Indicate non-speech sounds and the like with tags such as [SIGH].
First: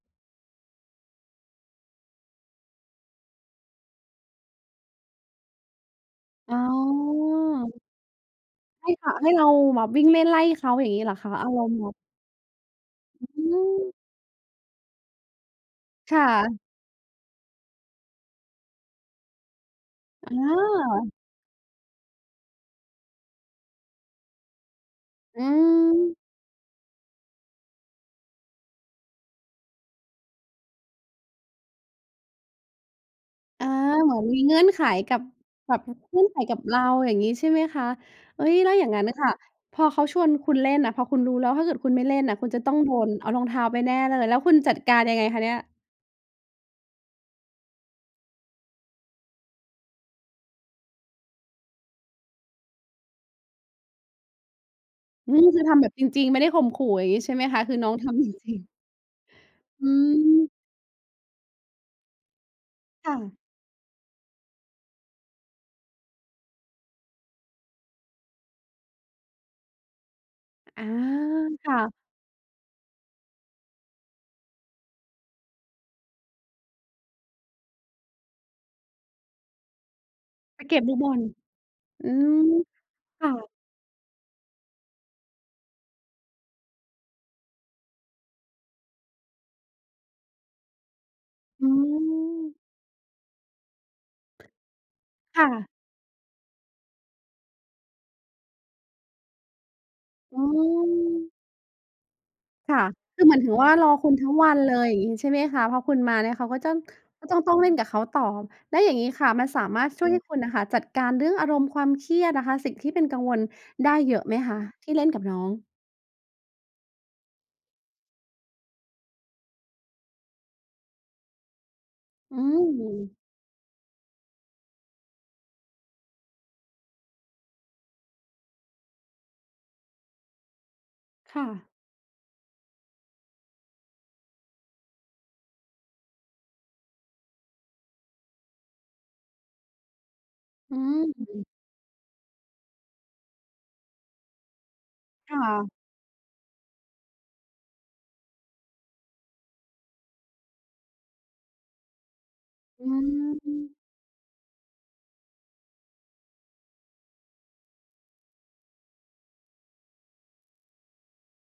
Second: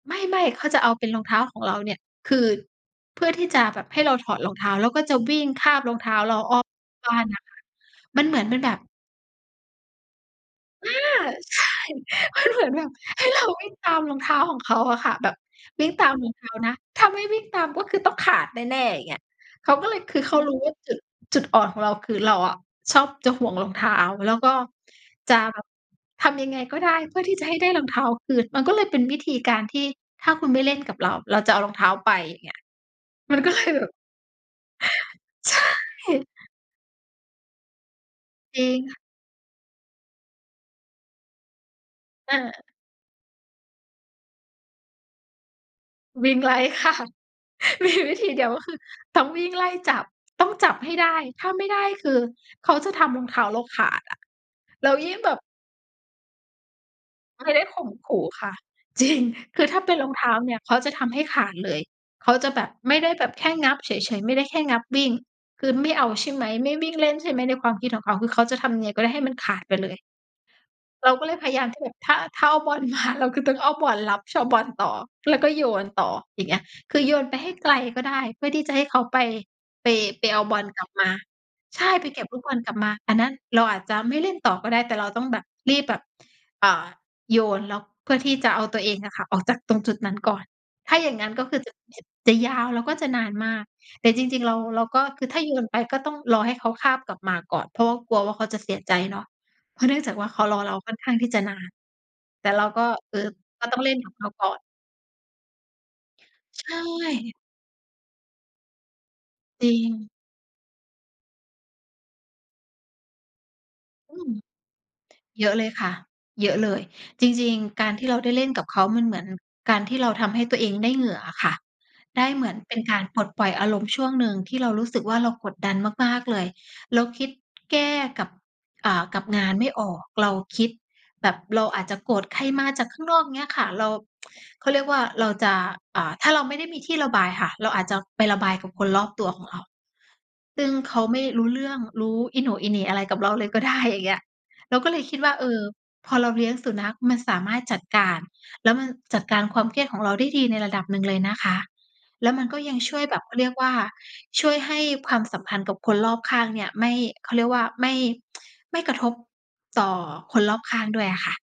ไม่ ๆ เขาจะเอาเป็นรองเท้าของเราเนี่ย คือ เพื่อที่จะแบบให้เราถอดรองเท้า แล้วก็จะวิ่งคาบรองเท้าเราออ๋้ออ ม บ้านน่ะค่ะ มันเหมือนเป็นแบบ ให้ ข ให้เราแบบวิ่งเล่นไล่เขา อยอ่าา งงี้เหรอคะ? อาใรช่ มณ์แบบ มันเหมือนแบบ ใหอ้เรืา วิ่งตาม มรองเท้าของเขาอะค่ะ แบบ วิ่งตาคม่ระ องเท้านะ ถ้าไม่วิ่งตามก็คือต้องขาดแน่ ๆ อย่างเงี้ย เขาก็เลย คือเอขารู้ว่าจุด า จุดอ่อนของเรา คือ เราอะชอบจะห่วงรองเท้า แล้วก็จะอืม ทำยังไงก็ได้เพื่อที่จะให้ได้รองเท้าคืน มันก็เลยเป็นวิธีการที่ ถ้าคุณไม่เล่นกับเรา เราจะเอารองเท้าไป เงี้ย มันก็ เลอา ยแบบ เหมือนมีเงื่อนไขกับ ใชกับ ่ เงื่อนไขกับเรา อย่างงี้ใช่ไหมคะ? เอ๊ย จรแลิ้วงอย่าคง่งะ ั้นน่ะค่ะ พอเขาชวนคุณเล่นน่ะ พอคุณรู้แล้ว ถ้าเกิดคุณไม่เล่นอน่ะ คุณจะา ต้องโดนเอารองเท้าไปแน่เลย แล้วคุณจัดการยังไงคะเนี่ย? วิ่งไล่ ค่ะ มีวิธีเดียวก็คือ ต้องวิ่งไล่จับ ต้องจับให้ได้ ถ้าไม่ได้คือเขาจะทำรองเท้าเราขาดอะ แล้วยิ่งแอบืบ ม คือทำแบบจริง ๆ ไม่ได้ข่มขู่ อย่างงี้ใช่ไไหมม่คไดะ? ้คืขอ่น้มองทขู่ำ จค่ระ ิง ๆ จริง คือถ้าอเืป็นรองเท้าม เนี่ยเขาจะทำให้ขาดเลย เขาจะแบบ ไม่ไดค้่แบบะ แค่งับเฉย ๆ ไม่ได้แค่งับวิ่ง คือไม่เอาใช่ไหม? ไม่วิ่งเล่นใช่ไหม? ในความคิดของเขา คือเขาจะทำยังไงก็ได้ให้มันขาดไปเลย อา เราก็เลยพยายาคมท่ี่แบะ บถ้า ถ้าเอาบอลมา เราก็ต้องเอาบอลรับ ชอบบอลต่อ แล้วก็โยนต่อ อย่างเงี้ย คือโยนไปให้ไกลก็ได้ เพื่อที่จะให้เขาไป ไป ไปเอาบไอปลเกก็ลบับลูกมบา อล ใช่ อไปืเก็บลูกบม อลกลับมา อันคนั้่นะ เราอาจจะไม่เล่นต่อก็ได้ แต่เราต้องแบบรีบแบบ อ่า โยน แล้วเพื่อที่จะเอาตัวเองอะค่ะออกจากตรงจุดนั้นก่อน ถ้าอย่างงั้นก็คืออืจะแบบจะยาม วแล้วก็จะนานมาก แต่จริง ๆ เรา เราก็คือถค้า่โยะ นไปก็ต้องรอให้เขาคาบกลับมาก่อน เพราะว่ากลัวว่า เขาจะเสียใจเนาะ เพราะเนื่องจากว่า เขอืารอเราค่อนข้างที่อ จะนาน แต่เราค่กะ ็ เอคอ ือหมายถึงกว็่า ต้องรอเล่นคกุับณเขทัา้งกว่อันน เลย อย่างงี้ ใช่ไหมคะ พอคุณมาเนี่ยเขาก็ใชจ้อง ก็่ จ้อง ต้องเล่นกับเขาต่อ แล้วอย่างงี้ค่ะ มันสาจริมารถชง ่วยให้คุณ น่ะค่ะจัดการเรื่องอารมณ์ความเครียดนะคะ สิ่งที่เป็นกังวลได้เอยอืะไม หมคะ? ที่เล่นกับน้อเยอะเง ลยค่ะ เยอะเลย จริง ๆ การที่เราได้เล่นกับเขา มันเหมือนการที่เราทำให้ตัวเองได้เหงื่ออะค่ะ ได้อืเหมือนเป็นการม ปลดปล่อยอารมณ์ช่วงหนึ่งที่เรารู้สึกว่า เรากดดันมาก ๆ เลย เราคิดแก้กับ อ่า กับงานไม่ออก เราคิด แบคบ่เระ าอาจจะโกรธใครมาจากข้างนอก เงี้ยค่ะ เรา [TSK] เขาเรียกว่า เราจะ อ่า ถ้าเราไม่ได้มีที่ระบายค่ะ เราอาจจะไประบายกับคนรอบตัวของเรา ซึ่งอืเขาไม่รม ู้เรื่อง รู้อีโหน่อีเหน่อะไรกับเราเลยก็ได้ อย่างเงี้ย เราก็เลยคิดว่คา ่เออ ะ พอเราเลี้ยงสุนัข มันสามารถจัดการ แล้วมันจัดการความเครียดของเราได้ดีในระดับหนึ่งเลยนะคะ แล้วมันก็ยังอืช่วยแบบ เขาเรียกว่ม า ช่วยให้ความสัมพันธ์กับคนรอบข้างเนี่ยไม่ เขาเรียกว่า ไม่ [TSK] ไม่กระทบต่อคนรอบข้างด้วยอะค่ะ